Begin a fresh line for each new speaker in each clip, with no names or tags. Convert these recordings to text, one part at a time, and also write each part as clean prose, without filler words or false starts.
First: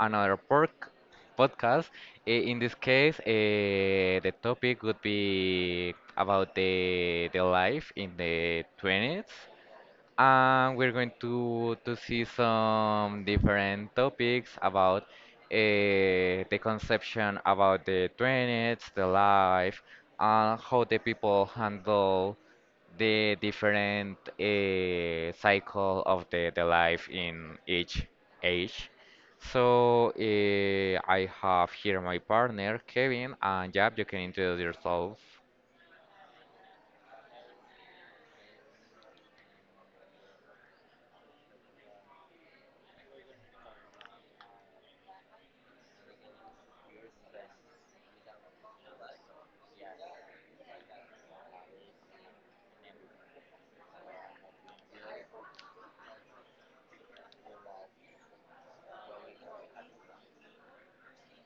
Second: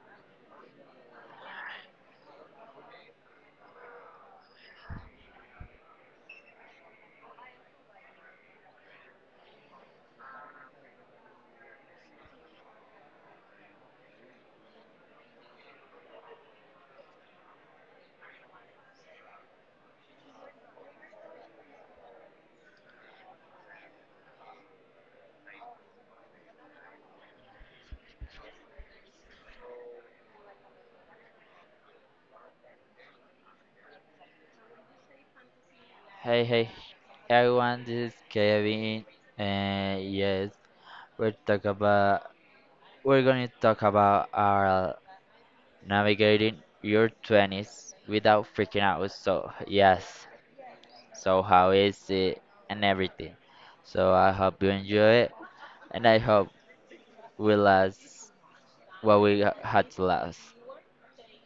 another pork podcast. In this case, the topic would be about the life in the 20s, and we're going to see some different topics about the conception about the 20s, the life, and how the people handle the different cycle of the life in each age. So I have here my partner Kevin, and Jab, you can introduce yourself.
Hey, hey, Hey, everyone, this is Kevin, and yes, we're talk about we're gonna talk about our navigating your twenties without freaking out. So yes, so how is it and everything. So I hope you enjoy it, and I hope we last what had to last.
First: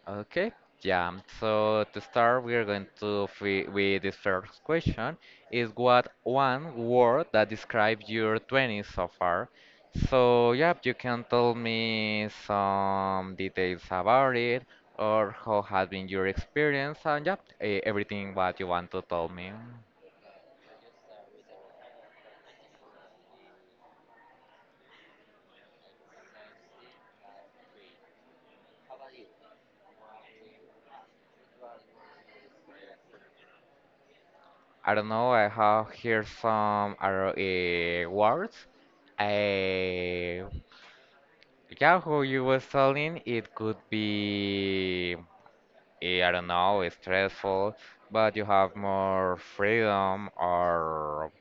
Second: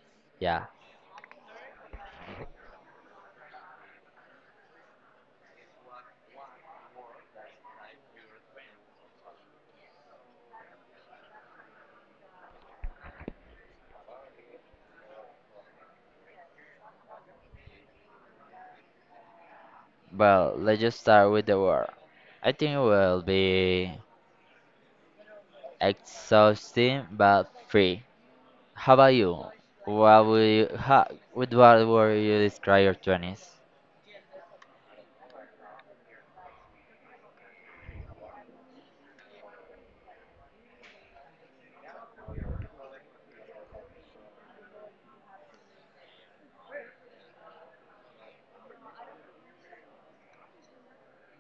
Okay,
Yeah,
yeah. So to start, we are going to free with this first question is what one word that describes your 20s so far? So yeah, you can tell me some details about it or how has been your experience and yeah, everything what you want to tell me.
but let's just start with the word. I think it will be exhausting but free. How about you? What would you, how, With what would you describe your 20s?
I don't know, I have here some other words. Eh, yeah, who you was telling, it could be. I don't know, it's stressful, but you have more freedom or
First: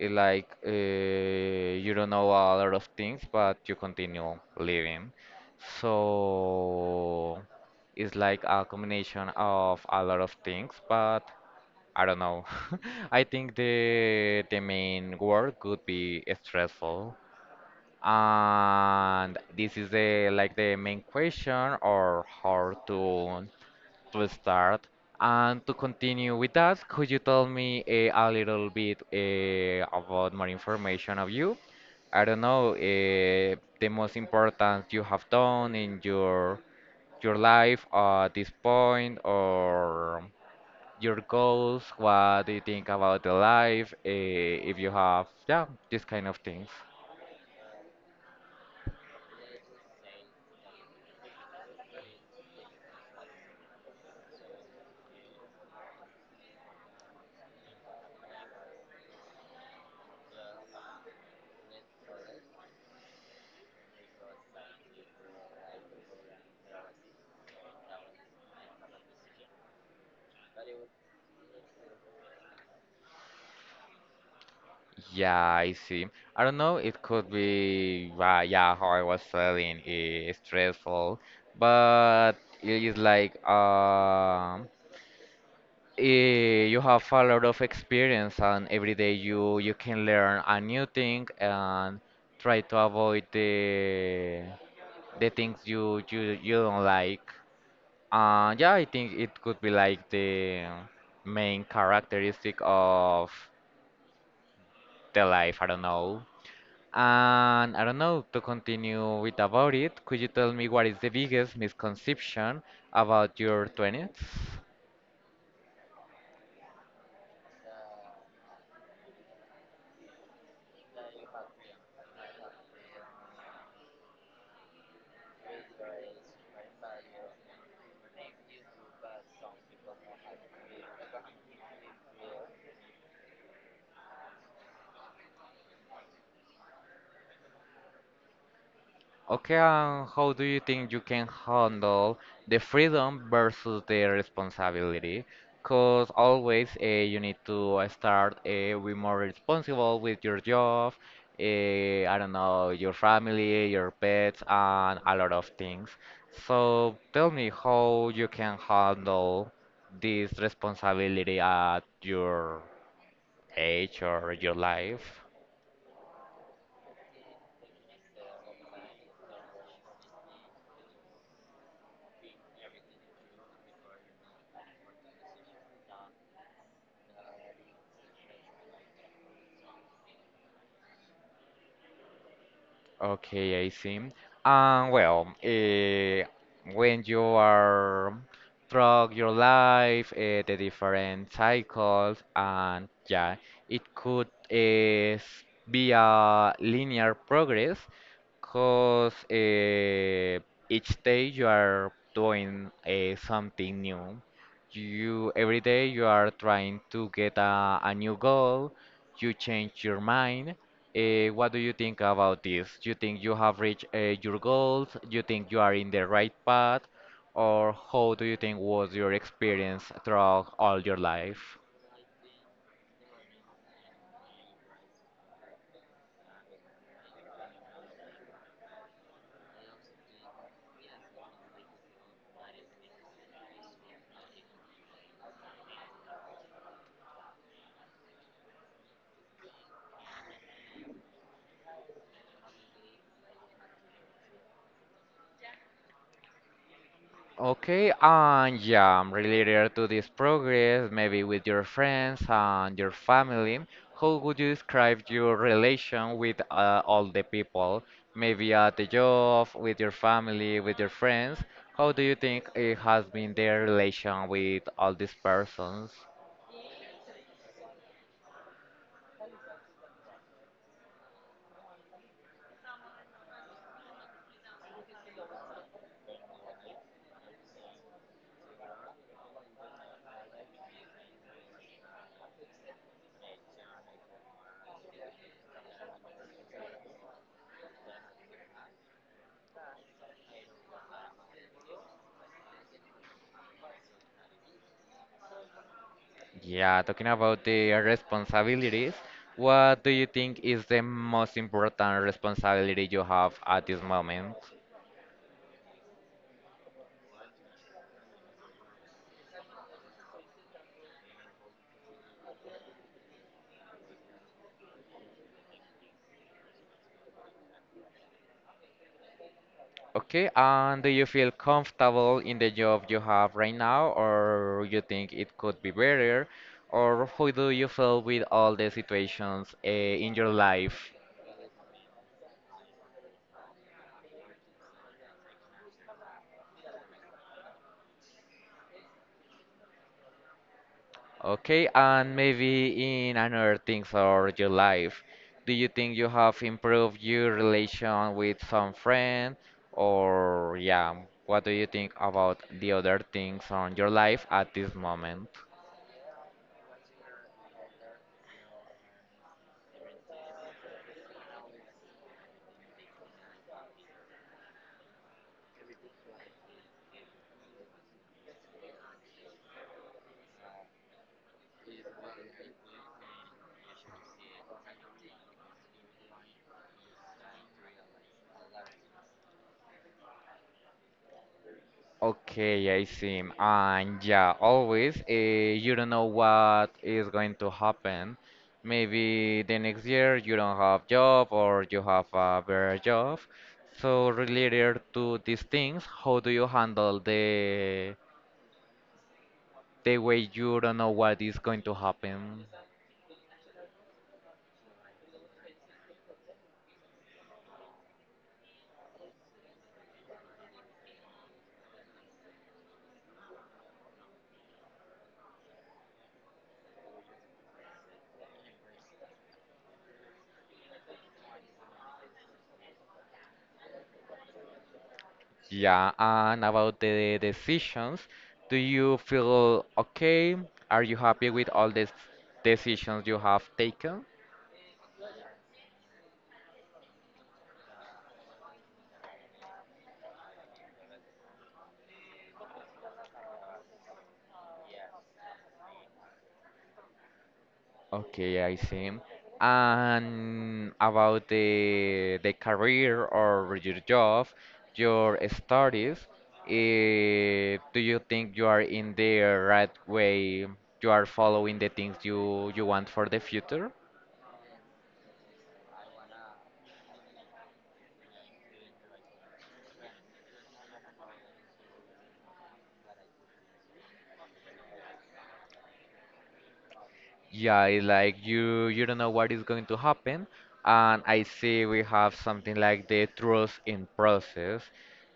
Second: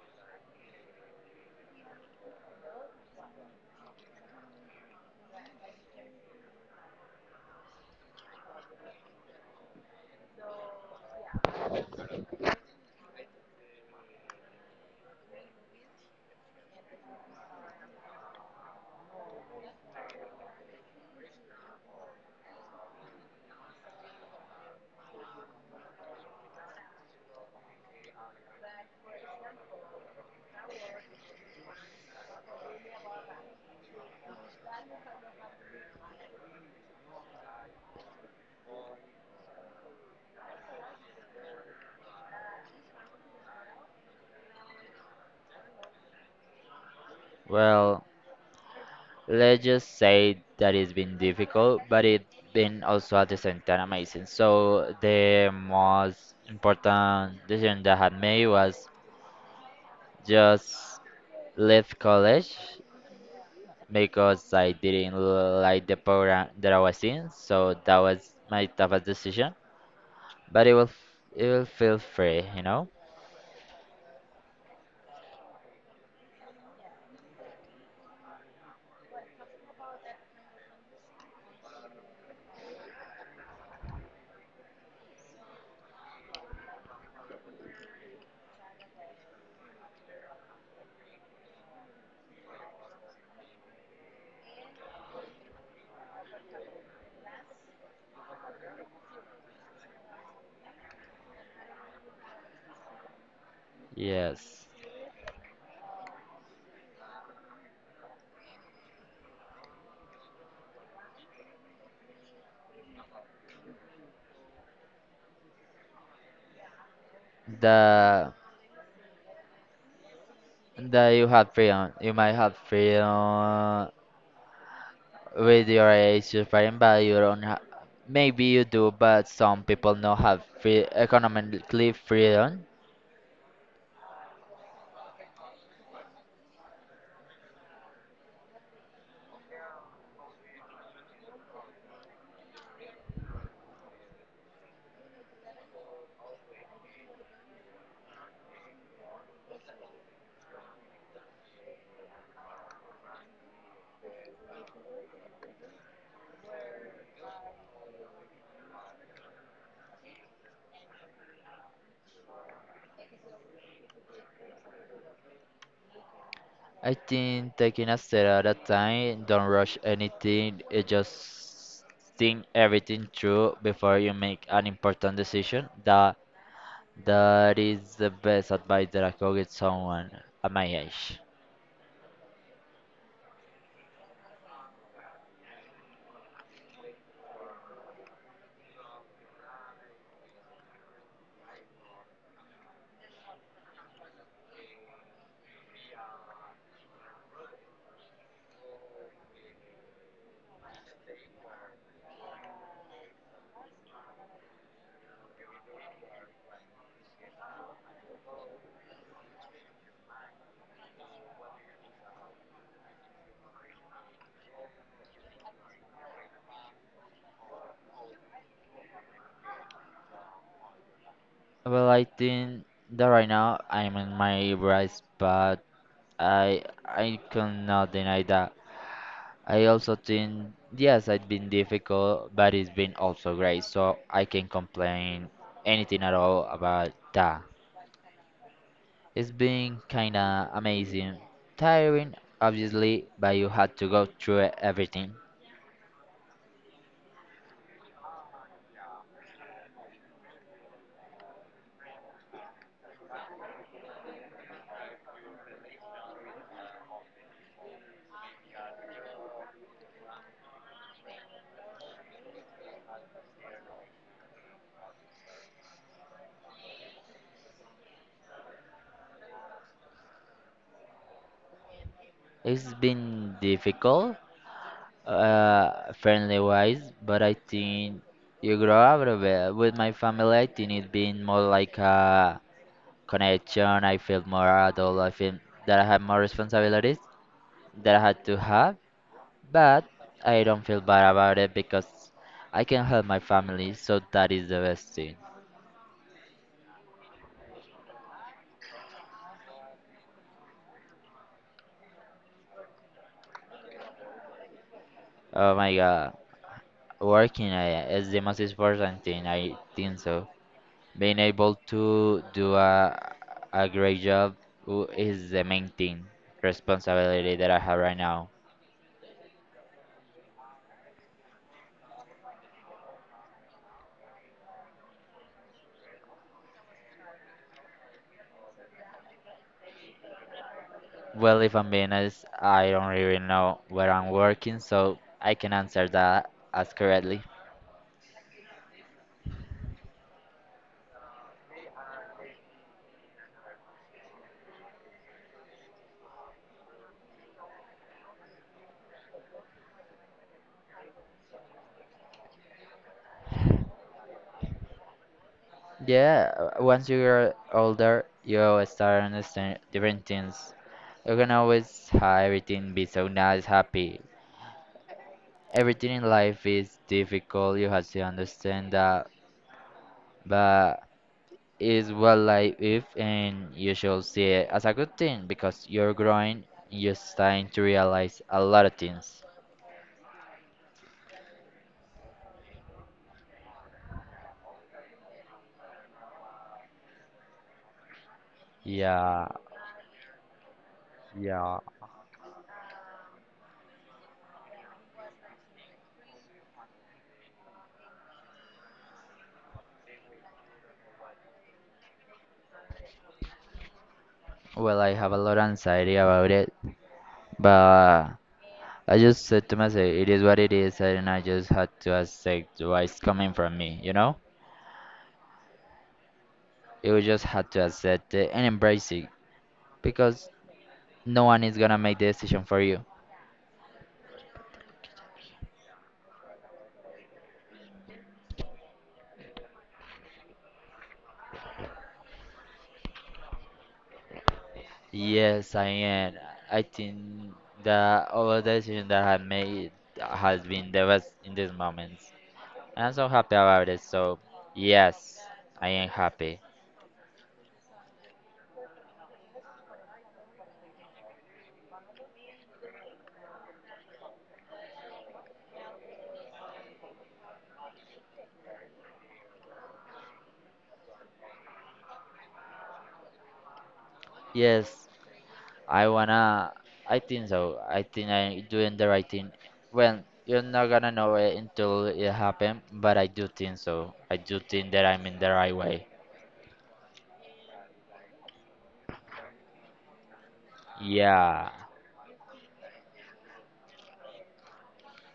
like you don't know a lot of things, but you continue living. So it's like a combination of a lot of things, but I don't know. I think the main word could be stressful. And this is the like the main question or how to start. And to continue with that, could you tell me a little bit about more information of you? I don't know, the most important you have done in your life at this point, or your goals, what do you think about the life, if you have, yeah, these kind of things.
Well, let's just say that it's been difficult, but it's been also at the same time amazing. So the most important decision that I had made was just leave college because I didn't like the program that I was in. So that was my toughest decision, but it will feel free, you know?
Yeah, I see. I don't know, it could be, yeah, how I was saying, stressful, but it is like you have a lot of experience, and every day you can learn a new thing and try to avoid the things you don't like. Yeah, I think it could be like the main characteristic of
Yes.
the life. I don't know. And I don't know, to continue with about it, could you tell me what is the biggest misconception about your 20s?
The That you had freedom. You might have freedom with your age, your freedom, but you don't have. Maybe you do, but some people not have free economically freedom.
Okay, and how do you think you can handle the freedom versus the responsibility? Because always you need to start be more responsible with your job, I don't know, your family, your pets, and a lot of things. So tell me how you can handle this responsibility at your age or your life.
I think taking a step at a time, don't rush anything. It just think everything through before you make an important decision. That is the best advice that I could give someone at my age.
Okay, I see. Well, when you are throughout your life, the different cycles, and yeah, it could be a linear progress because each day you are doing something new. You every day you are trying to get a new goal. You change your mind. What do you think about this? Do you think you have reached your goals? Do you think you are in the right path? Or how do you think was your experience throughout all your life?
Well, I think that right now I'm in my right spot. I cannot deny that. I also think yes, it's been difficult, but it's been also great, so I can complain anything at all about that. It's been kinda amazing, tiring obviously, but you had to go through everything.
Okay, and yeah, related to this progress, maybe with your friends and your family, how would you describe your relation with all the people? Maybe at the job, with your family, with your friends. How do you think it has been their relation with all these persons?
It's been difficult, friendly wise, but I think you grow out of it. With my family, I think it's been more like a connection. I feel more adult. I feel that I have more responsibilities that I had to have, but I don't feel bad about it because I can help my family. So that is the best thing.
Yeah, talking about the responsibilities, what do you think is the most important responsibility you have at this moment?
Oh my God, working is the most important thing. I think so. Being able to do a great job is the main thing responsibility that I have right now.
Okay, and do you feel comfortable in the job you have right now, or you think it could be better, or how do you feel with all the situations in your life?
Well, if I'm being honest, I don't really know where I'm working, so I can answer that as correctly.
Okay, and maybe in another things or your life, do you think you have improved your relation with some friend, or yeah, what do you think about the other things on your life at this moment?
Yeah, once you are older, you'll start understand different things. You can always have everything be so nice, happy. Everything in life is difficult, you have to understand that, but it's what life is, and you should see it as a good thing because you're growing, you're starting to realize a lot of things.
Okay, I see. And yeah, always, you don't know what is going to happen.
Yeah,
Maybe the next year you don't have job
yeah.
or you have a better job. So related to these things, how do you handle the way you don't know what is going to happen?
Well, I have a lot of anxiety about it, but I just said to myself, it is what it is, and I just had to accept what's coming from me, you know? You just had to accept it and embrace it because no one is gonna make the decision for you.
Yeah, and about the decisions, do you feel okay? Are you happy with all the decisions you have taken?
Yes, I am. I think that all the decision that I made has been the best in these moments. And I'm so happy about it, so yes, I am happy.
Okay, I see. And about the career or your job, your studies, do you think you are in the right way? You are following the things you want for the future?
Yes, I wanna. I think so. I think I doing the right thing. Well, you're not gonna know it until it happen, but I do think so. I do think that I'm in the right way.
Yeah, it's like you don't know what is going to happen, and I
Yeah.
see we have something like the trust in process.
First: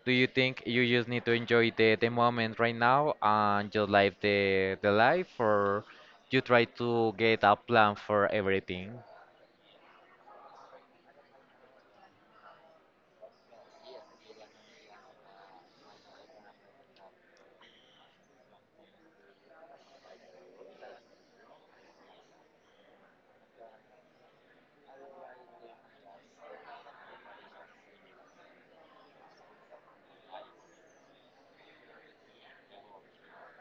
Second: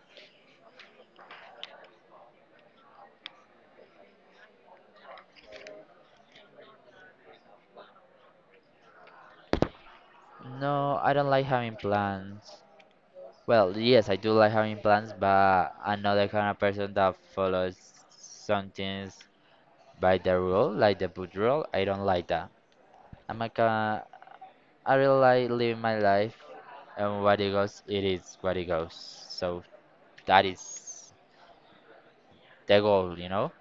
Do you think you just need to enjoy the moment right now and just live the life, or you try to get a plan for everything?
No, I don't like having plans. Well, yes, I do like having plans, but I'm not the kind of person that follows some things by the rule, like the book rule. I don't like that. I'm like, I really like living my life, and what it goes, it is what it goes. So that is the goal, you know?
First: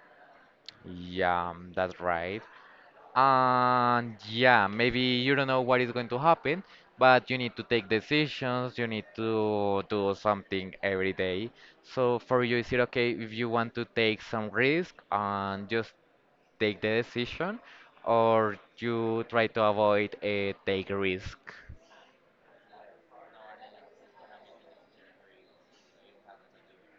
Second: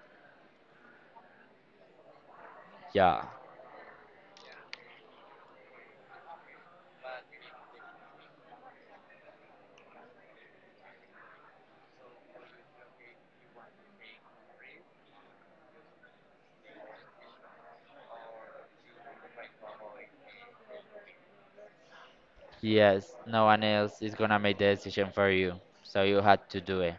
Yeah, that's right.
Yeah.
And yeah, maybe you don't know what is going to happen, but you need to take decisions, you need to do something every day. So for you, is it okay if you want to take some risk and just take the decision, or you try to avoid a take risk?
Yes, no one else is gonna make the decision for you. So you had to do it.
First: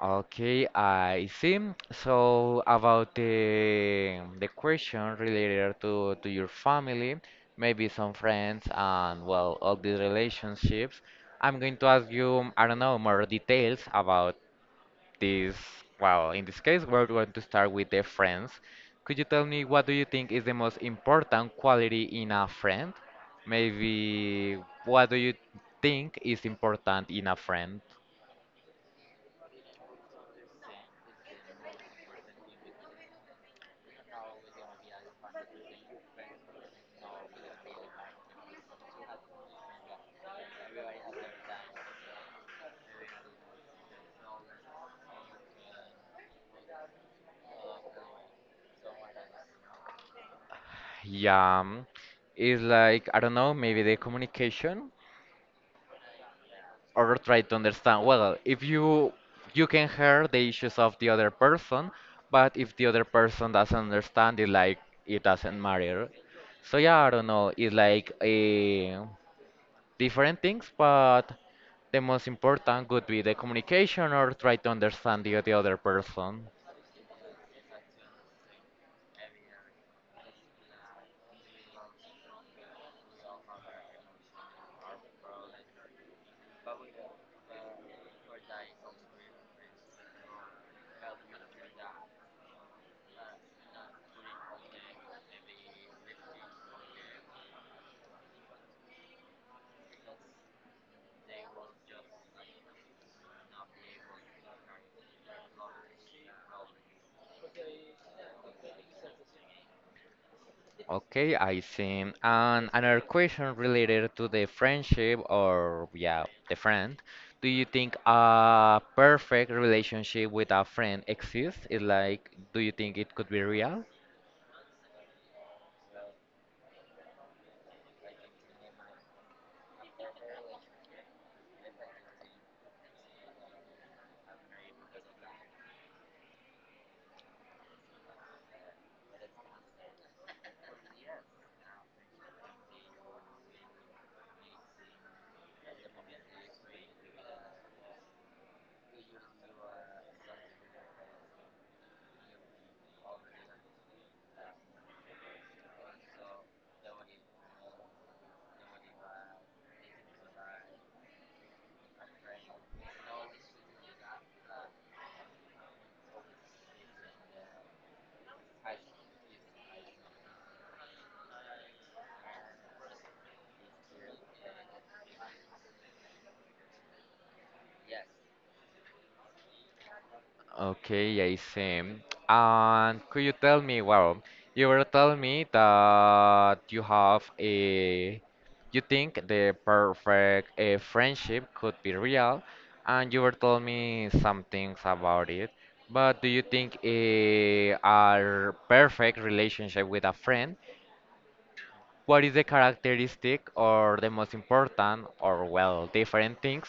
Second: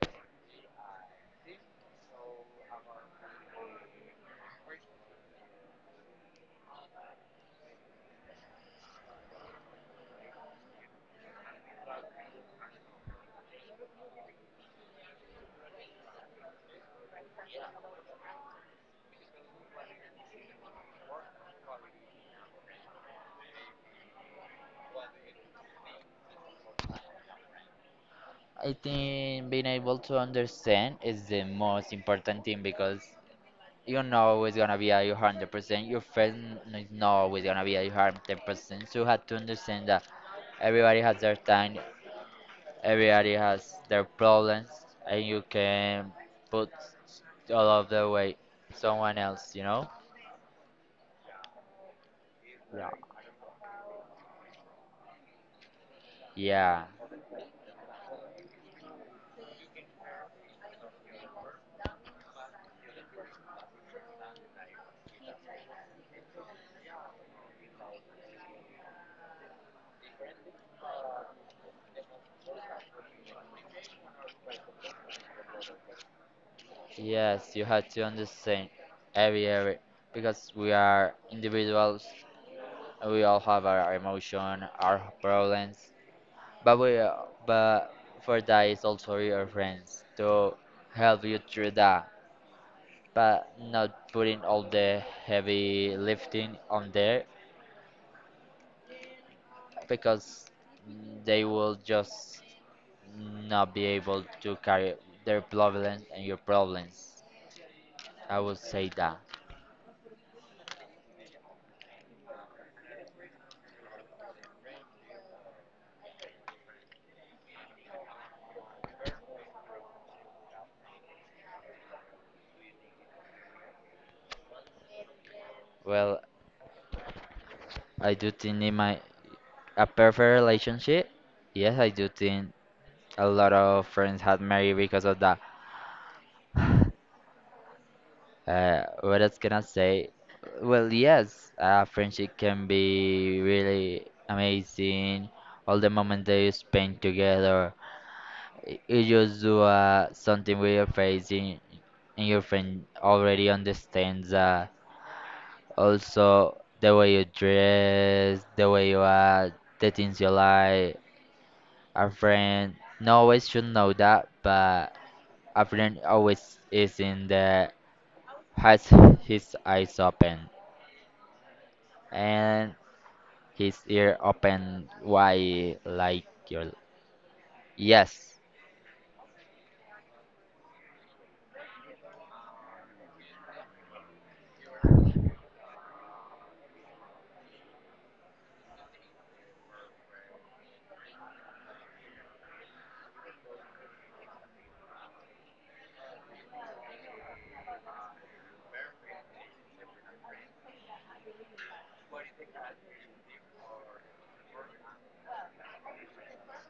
Okay, I see. So about the question related to your family, maybe some friends and well, all these relationships, I'm going to ask you, I don't know, more details about this. Well, in this case, we're going to start with the friends. Could you tell me what do you think is the most important quality in a friend? Maybe what do you think is important in a friend?
I think being able to understand is the most important thing because you're not always gonna be at your 100%. Your friend is not always gonna be at your 100%. So you have to understand that everybody has their time, everybody has their problems, and you can put all of the weight someone else. You know?
Yeah, it's like I don't know, maybe the communication
Yeah.
or try to understand. Well, if you can hear the issues of the other person, but if the other person doesn't understand it, like it doesn't matter. So yeah, I don't know. It's like different things, but the most important would be the communication or try to understand the other person.
Yes, you have to understand every area because we are individuals. We all have our emotion, our problems, but we but for that is also your friends to help you through that. But not putting all the heavy lifting on there because they will just not be able to carry their problems and your problems. I would say that.
Okay, I see. And another question related to the friendship or yeah, the friend. Do you think a perfect relationship with a friend exists? Is like, do you think it could be real?
Well, I do think in my A perfect relationship? Yes, I do think a lot of friends had married because of that. What else can I say? Well, yes, friendship can be really amazing. All the moments that you spend together, you just do something with your face, and your friend already understands that. Also, the way you dress, the way you act, the things you like. A friend not always should know that, but a friend always is in the has his eyes open and his ear open wide like your yes.
Okay, I see. And could you tell me, well, you were telling me that you have a, you think the perfect a friendship could be real, and you were telling me some things about it. But do you think a perfect relationship with a friend, what is the characteristic or the most important or well, different things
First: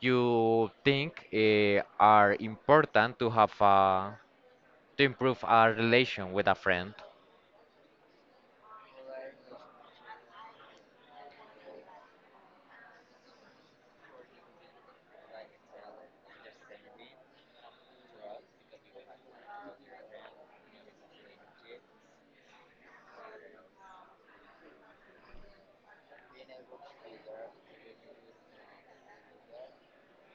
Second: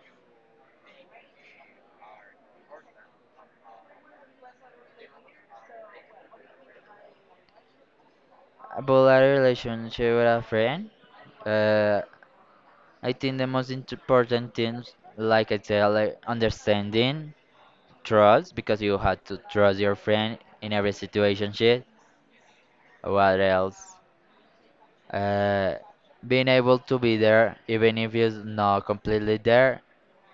you think are important to have a to improve our relation with a friend.
About a relationship with a friend, uh, I think the most important things, like I said, like understanding, trust, because you have to trust your friend in every situation. Shit. What else? Uh, Being able to be there, even if you're not completely there,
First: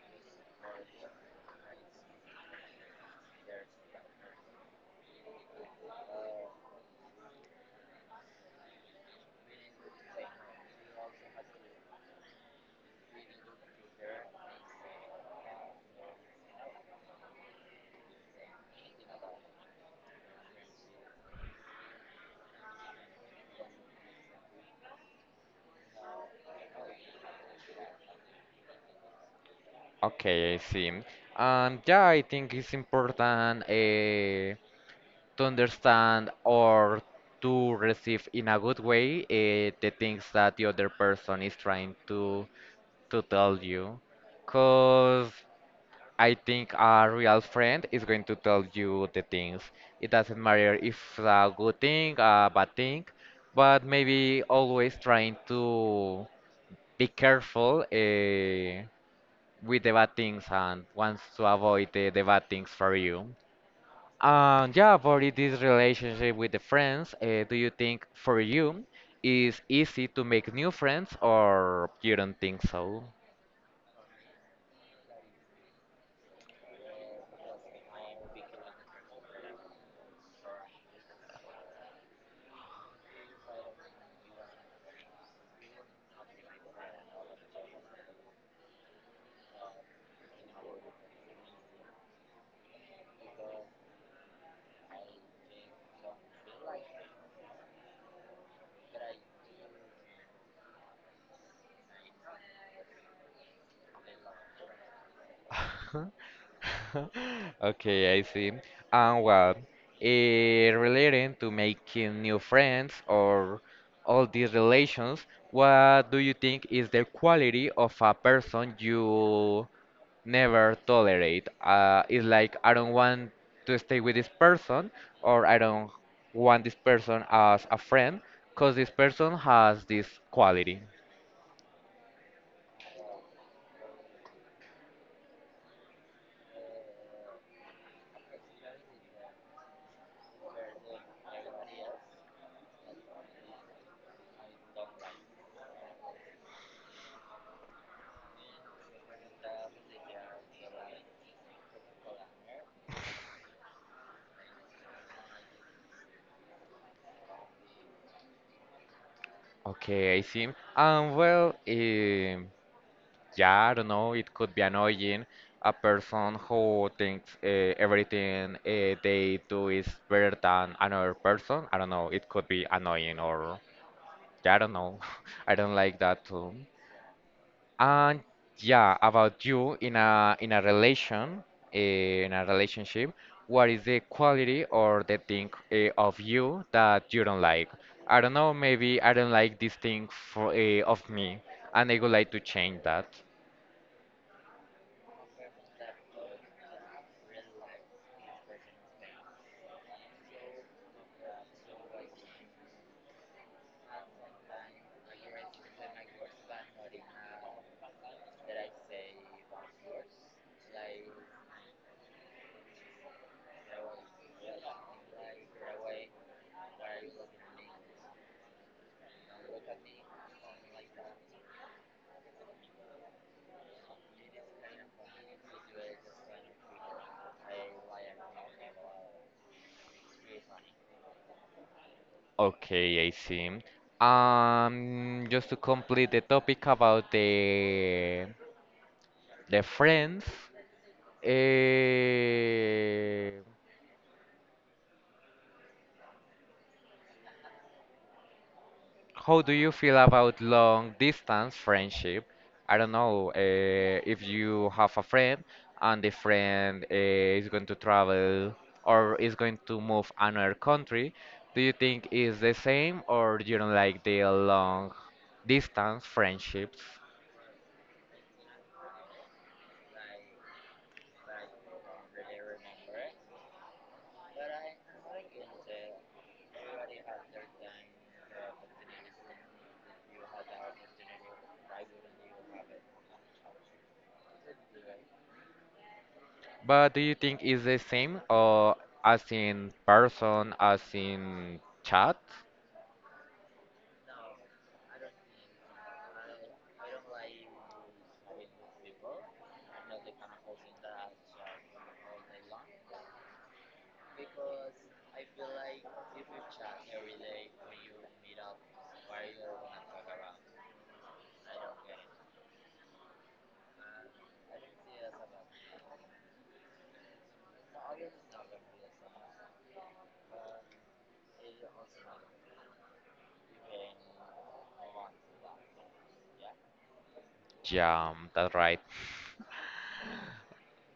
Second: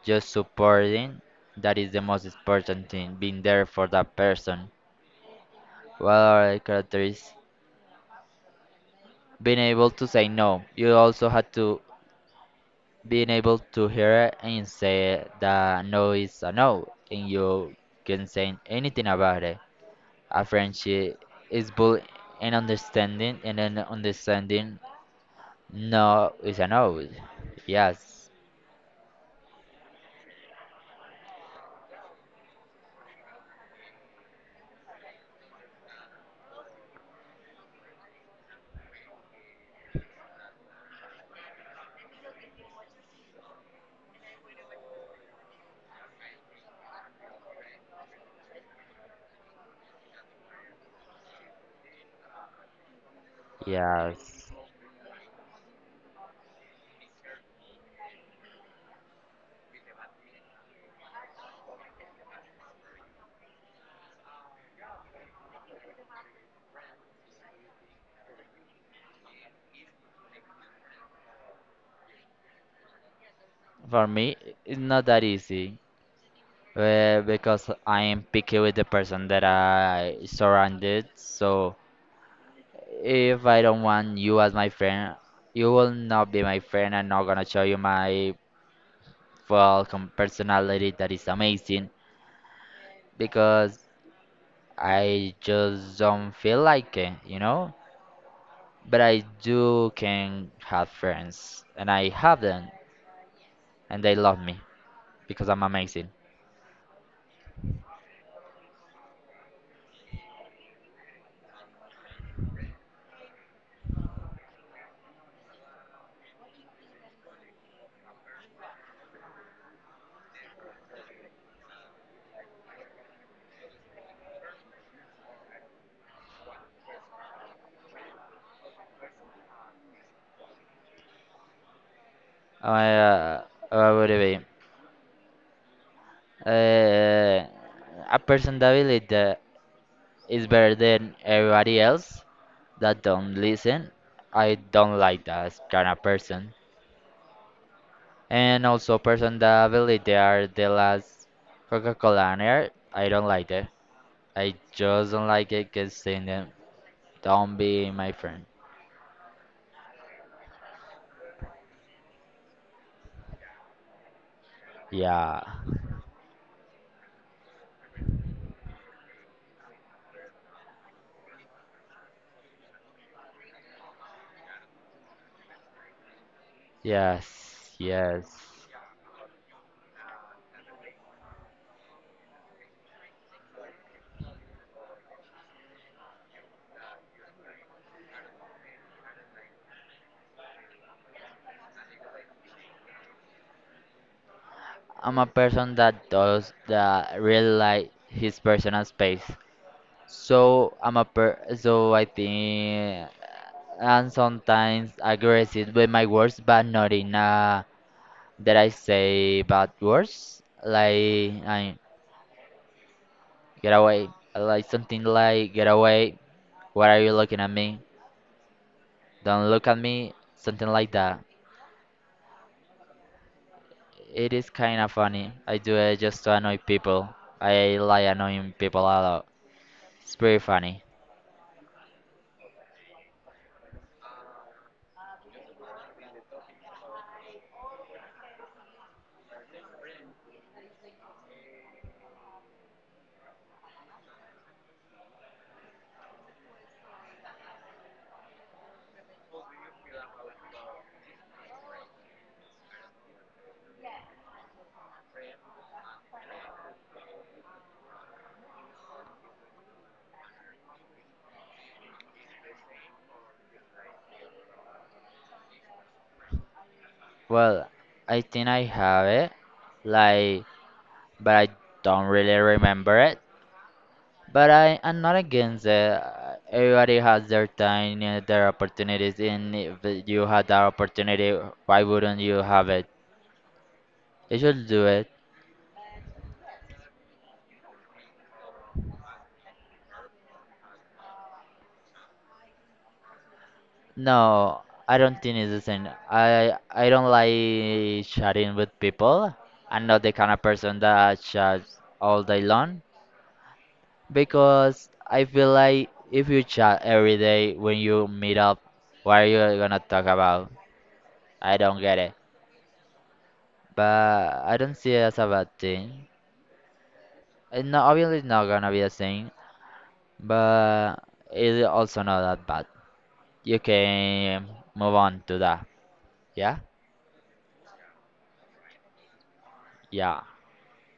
just supporting, that is the most important thing, being there for that person. What are the characteristics? Being able to say no. You also have to being able to hear it and say that no is a no, and you can say anything about it. A friendship is built in understanding, and then understanding no is a no. Yes,
Okay, I see. And yeah, I think it's important to understand or to receive in a good way the things that the other person is trying to tell you. Cause I think a real friend is going to tell you the things. It doesn't matter if it's a good thing, a bad thing, but maybe
yes.
always trying to be careful. With the bad things and wants to avoid the bad things for you. And yeah, about this relationship with the friends, do you think for you is easy to make new friends or you don't think so?
For me, it's not that easy because I am picky with the person that I surrounded. So if I don't want you as my friend, you will not be my friend. I'm not gonna show you my personality that is amazing because I just don't feel like it, you know. But I do can have friends, and I have them, and they love me because I'm amazing.
Okay, I see. And well, relating to making new friends or all these relations, what do you think is the quality of a person you never tolerate. It's like I don't want to stay with this person, or I don't want this person as a friend, because this person has this quality.
Uh, uh, what would it be? uh, a personality that is better than everybody else that don't listen. I don't like that kind of person. And also person that believe they are the last Coca-Cola on earth. I don't like that. I just don't like it because saying them don't be my friend.
Okay, I see. Well, yeah, I don't know. It could be annoying.
Yeah.
A person who thinks everything they do is better than another person. I don't know. It could be annoying, or yeah, I don't know. I don't like that too.
Yes.
And
Yes.
yeah, about you in a relation, in a relationship, what is the quality or the thing of you that you don't like? I don't know, maybe I don't like this thing for of me, and I would like to change that.
I'm a person that does that really like his personal space. So I'm a per so I think I'm sometimes aggressive with my words, but not in a that I say bad words. Like I get away, like something like get away. What are you looking at me? Don't look at me. Something like that. It is kind of funny. I do it just to annoy people. I like annoying people a lot. It's pretty funny.
Okay, I see. Just to complete the topic about the friends, uh, how do you feel about long distance friendship? I don't know, if you have a friend and the friend is going to travel or is going to move another country, do you think is the same or you don't like the long distance friendships?
Well, I think I have it. Like but I don't really remember it. I'm not against it. Everybody has their time and their opportunities, and if you had that opportunity, why wouldn't you have it? You should do it.
But do you think is the same or as in person, as in chat?
No, I don't think it's the same. I don't like chatting with people. I'm not the kind of person that chats all day long because I feel like if you chat every day when you meet up, what are you gonna talk about? I don't get it. But I don't see it as a bad thing. And no, obviously, it's not gonna be the same, but it's also not that bad. You can move on to that. Yeah,
Yeah, that's right.
yeah,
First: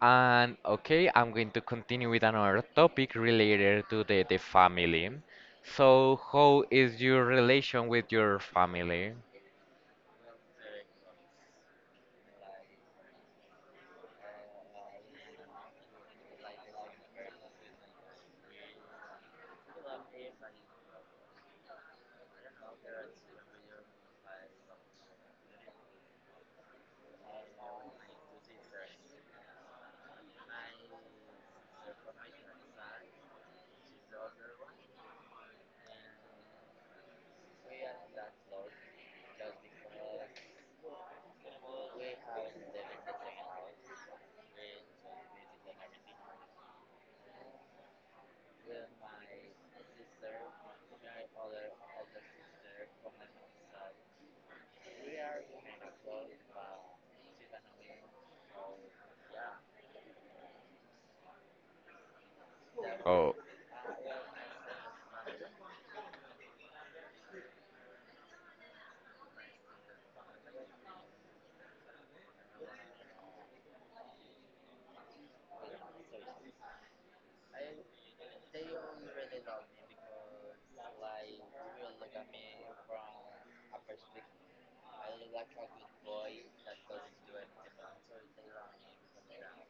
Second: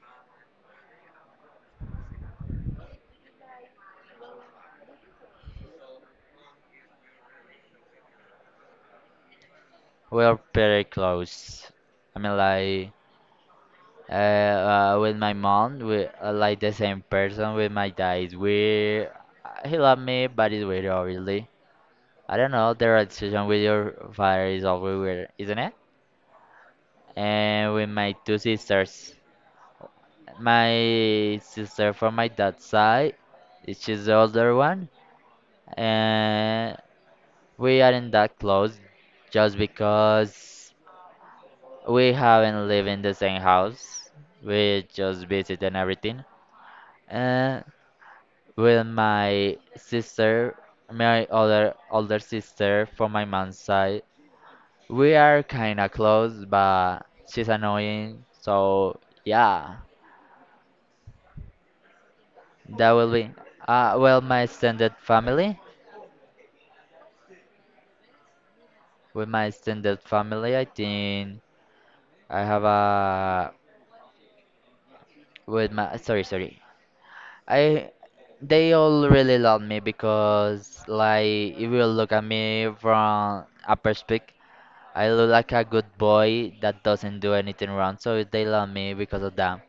And okay, I'm going to continue with another topic related to the family. So, how is your relation with your family?
we're pretty close. I mean, like, with my mom, we like the same person. With my dad, is weird. He love me, but it's weird, obviously. I don't know. The relationship with your father is always weird, isn't it? And with my two sisters. My sister from my dad's side, she's the older one, and we aren't that close just because we haven't lived in the same house. We just visit and everything. And with my sister, my other older sister from my mom's side, we are kinda close, but she's annoying. So yeah, that will be.
Oh,
Well, my extended family. With my extended family, I think I have a with my sorry, sorry. I They all really love me because like if you look at me from a perspective, I look like a good boy that doesn't do anything wrong, so they love me because of that.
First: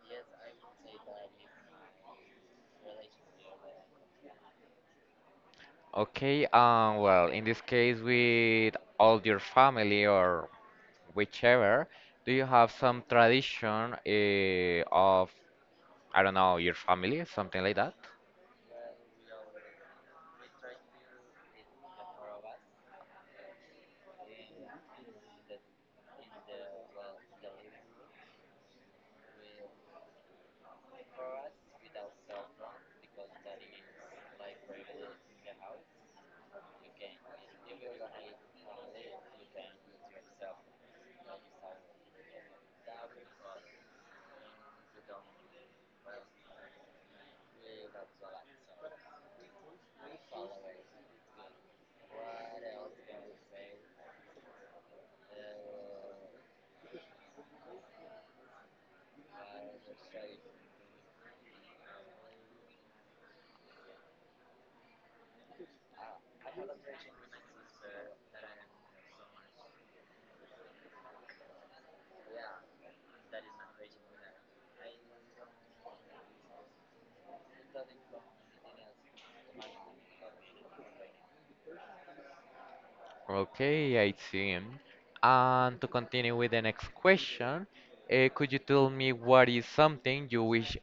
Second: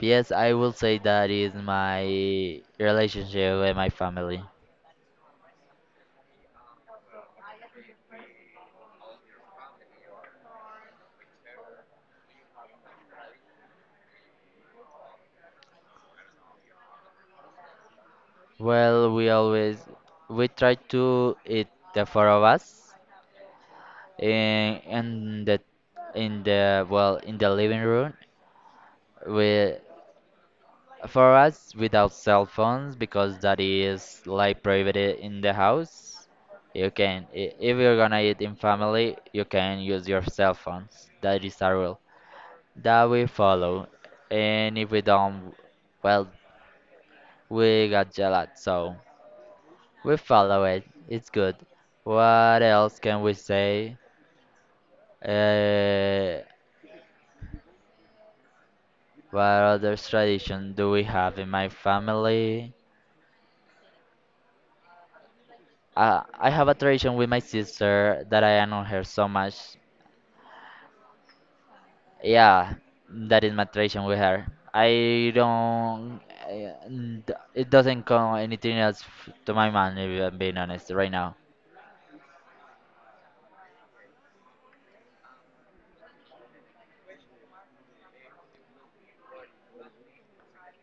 Yes, I will say that is my relationship with my family.
okay. Well, in this case, with all your family or whichever, do you have some tradition I don't know, your family, something like that?
Well, we try to eat the four of us. In the in the, in the living room, with, for us, without cell phones, because that is like private in the house. You can if you're gonna eat in family, you can use your cell phones. That is a rule that we follow. And if we don't, well, we got jealous, so we follow it. It's good. What else can we say? uh, What other tradition do we have in my family? I have a tradition with my sister that I admire her so much. Yeah, that is my tradition with her. I don't. It doesn't come anything else to my mind, if I'm being honest, right now.
Okay, I see. And to continue with the next question, could you tell me what is something you wish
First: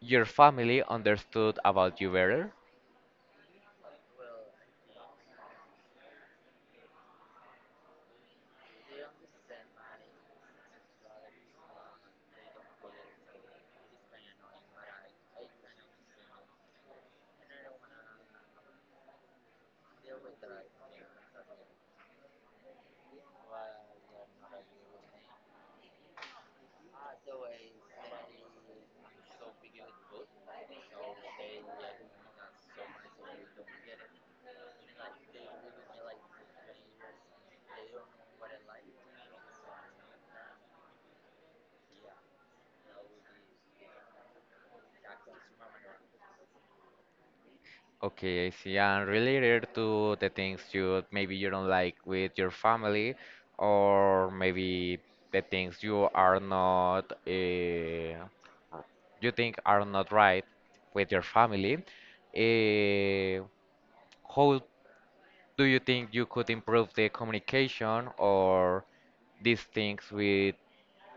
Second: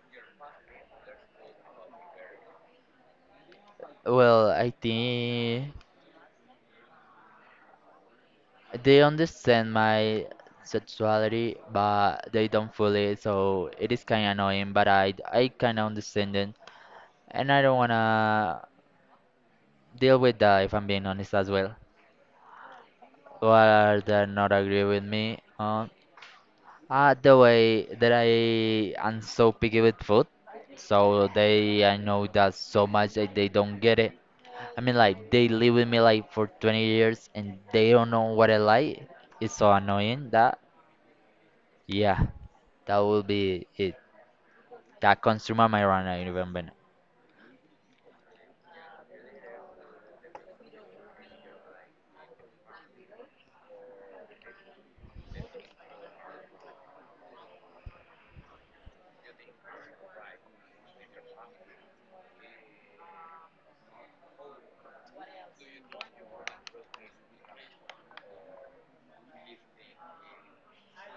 your family understood about you better?
Well, I think they understand my sexuality, but they don't fully, so it is kind of annoying, but I kind of understand it. And I don't wanna deal with that if I'm being honest as well. Or they not agree with me on the way that I am so picky with food. So they, I know that so much that they don't get it. I mean, like, they live with me like for 20 years and they don't know what I like. It's so annoying that, yeah, that will be it. That consumer my runner, now, remember.
Okay, I see. And related to the things you maybe you don't like with your family, or maybe the things you are not you think are not right with your family, eh, how do you think you could improve the communication or these things with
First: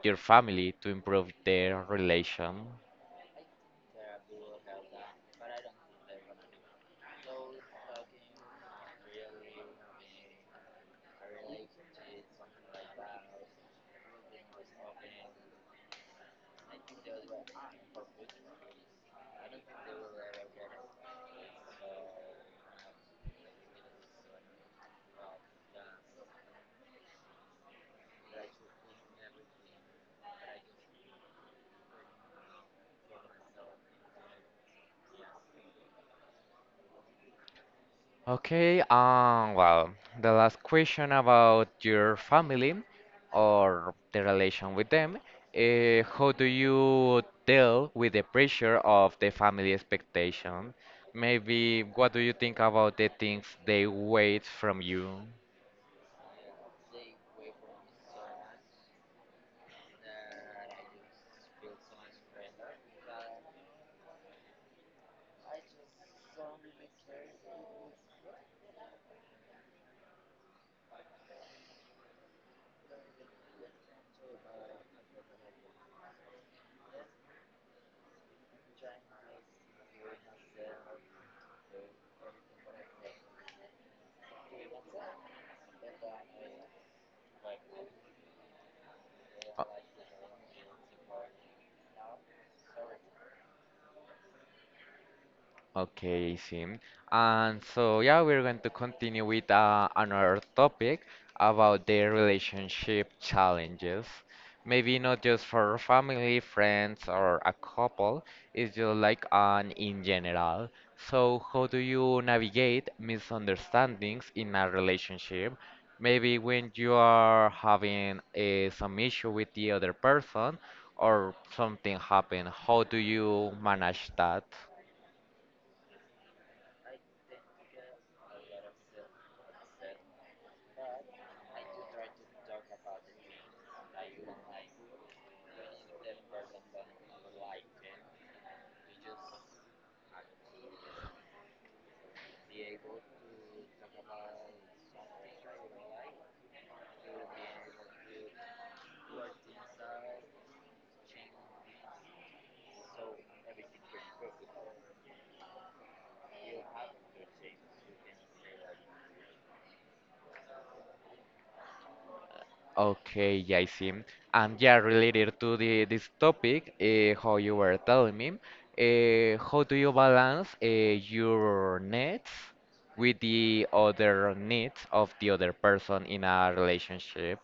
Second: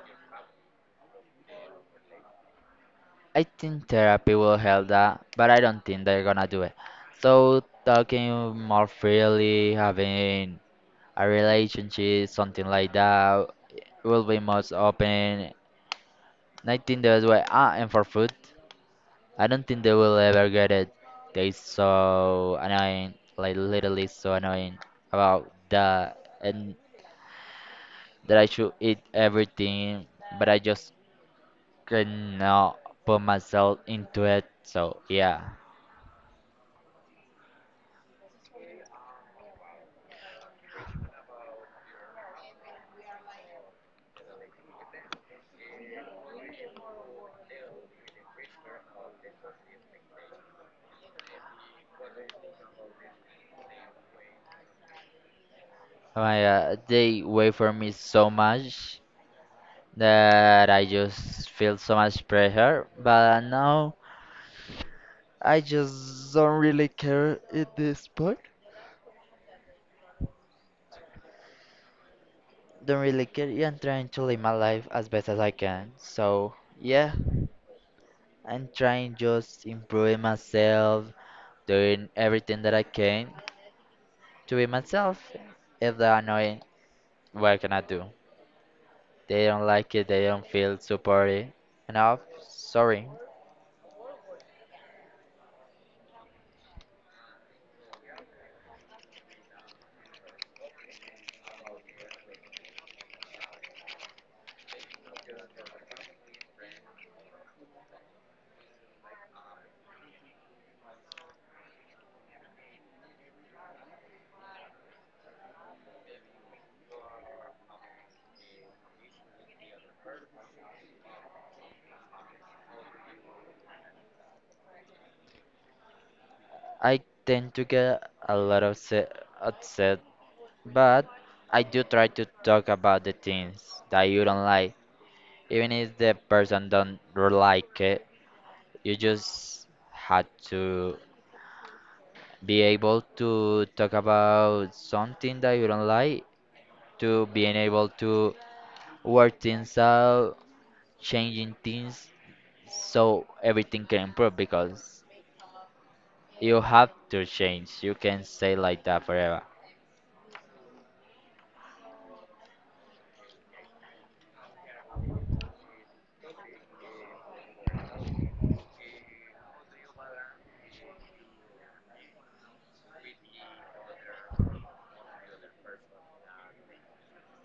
your family to improve their relation?
I think therapy will help that, but I don't think they're gonna do it. So talking more freely, having a relationship, something like that, will be most open. I think that's why. Ah, and for food, I don't think they will ever get it. They so annoying, like literally so annoying about that, and that I should eat everything, but I just cannot put myself into it. So yeah.
Okay, well, the last question about your family or the relation with them. How do you deal with the pressure of the family expectation? Maybe what do you think about the things they wait from you?
Oh my God, they wait for me so much that I just feel so much pressure. But now I just don't really care at this point. Don't really care. Yeah, I'm trying to live my life as best as I can. So yeah, I'm trying just improving myself, doing everything that I can to be myself. If they're annoying, what can I do? They don't like it. They don't feel supported enough. Sorry.
Okay, Sim. And so, yeah, we're going to continue with another topic about the relationship challenges. Maybe not just for family, friends, or a couple, it's just like an in general. So, how do you navigate misunderstandings in a relationship? Maybe when you are having some issue with the other person or something happened, how do you manage that?
I tend to get a lot of upset, but I do try to talk about the things that you don't like, even if the person don't like it. You just had to be able to talk about something that you don't like, to being able to work things out, changing things, so everything can improve because you have to change. You can stay like that forever.
Okay, yeah, I see. And yeah, related to the this topic, how you were telling me, how do you balance your needs with the other needs of the other person in a relationship?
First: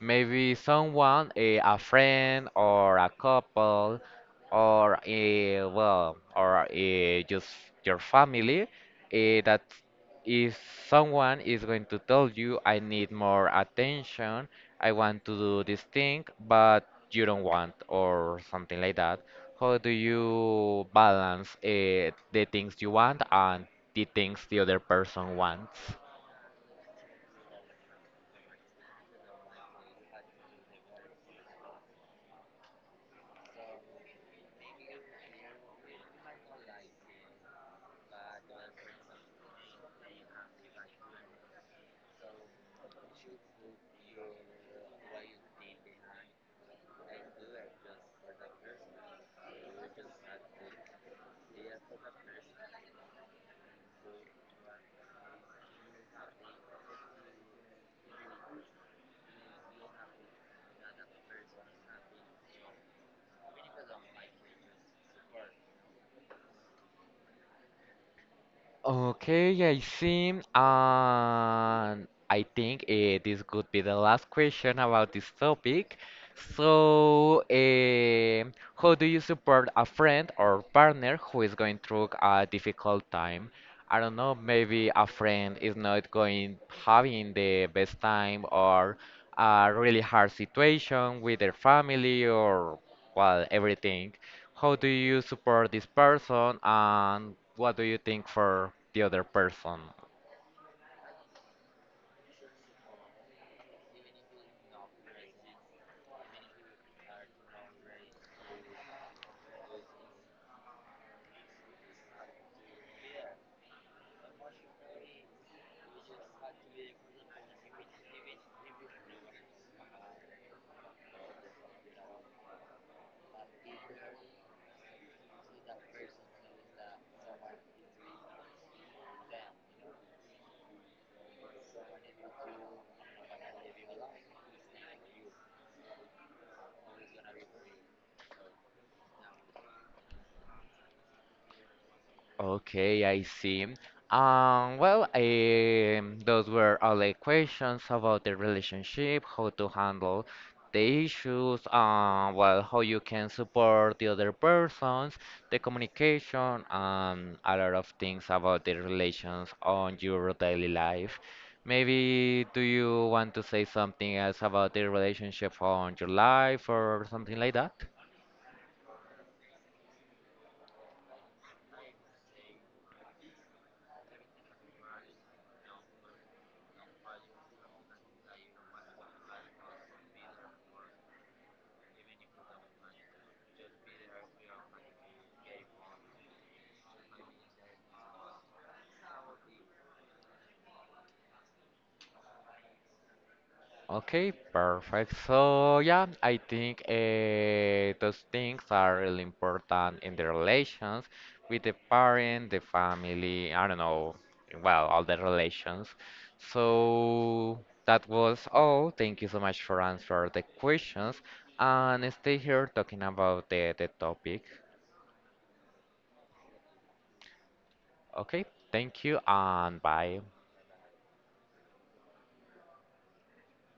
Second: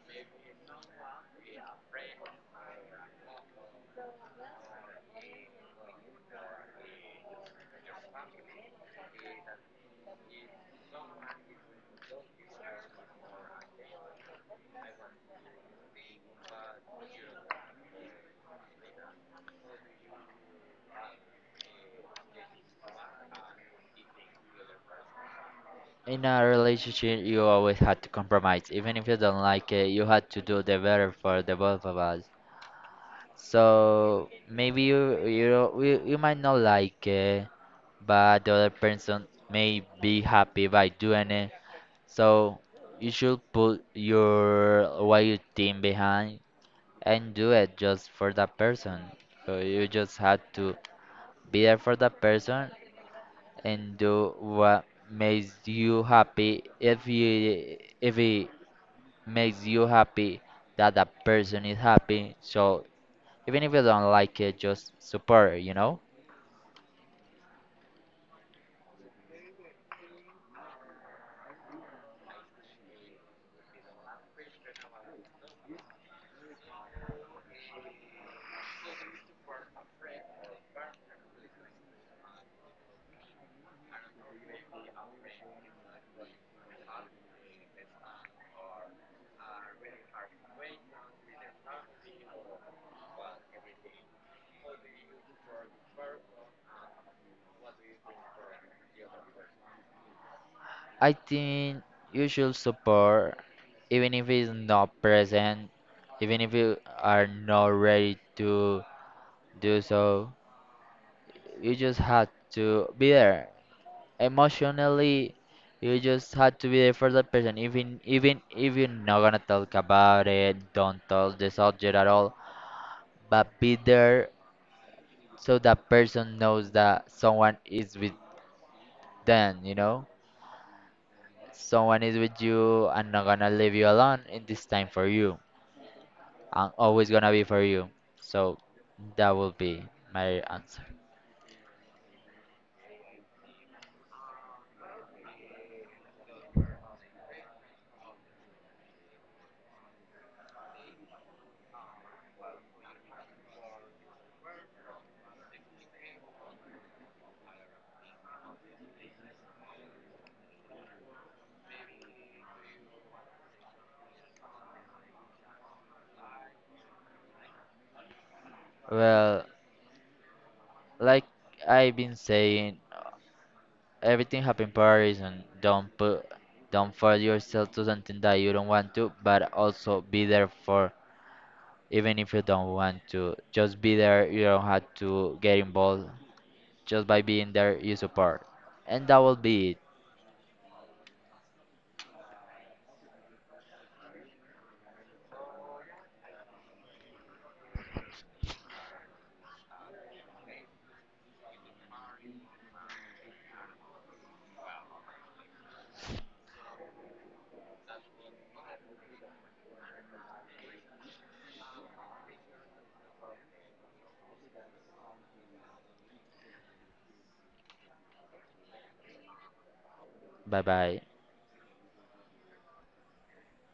Maybe someone, a friend or a couple, or well, or just your family, that if someone is going to tell you, I need more attention I want to do this thing, but you don't want, or something like that. How do you balance the things you want and the things the other person wants?
In a relationship, you always have to compromise. Even if you don't like it, you have to do the better for the both of us. So maybe you might not like it, but the other person may be happy by doing it. So you should put your what you think behind and do it just for that person. So you just have to be there for that person and do what makes you happy. If you, if he makes you happy, that person is happy. So even if you don't like it, just support it, you know?
Okay, I see. And I think this could be the last question about this topic. So, how do you support a friend or partner who is going through a difficult time? I don't know, maybe a friend is not going having the best time or a really hard situation with their family or well, everything how do you support this person and what do you think for the other person
I think you should support even if it's not present, even if you are not ready to do so. You just have to be there. Emotionally, you just have to be there for that person. Even if you're not gonna talk about it, don't touch the subject at all. But be there so that person knows that someone is with them, you know? Someone is with you and not gonna leave you alone in this time for you. I'm always gonna be for you. So that will be my answer.
Okay, I see. Well, those were all the questions about the relationship, how to handle the issues, well, how you can support the other persons, the communication, and a lot of things about the relations on your daily life. Maybe do you want to say something else about the relationship on your life or something like that?
Well, like I've been saying, everything happen for a reason. Don't put, don't force yourself to something that you don't want to, but also be there for even if you don't want to. Just be there. You don't have to get involved, just by being there you support. And that will be it.
Okay, perfect. So yeah, I think those things are really important in the relations with the parent, the family, I don't know, well, all the relations. So that was all. Thank you so much for answering the questions and stay here talking about the topic. Okay, thank you and bye.
Bye bye.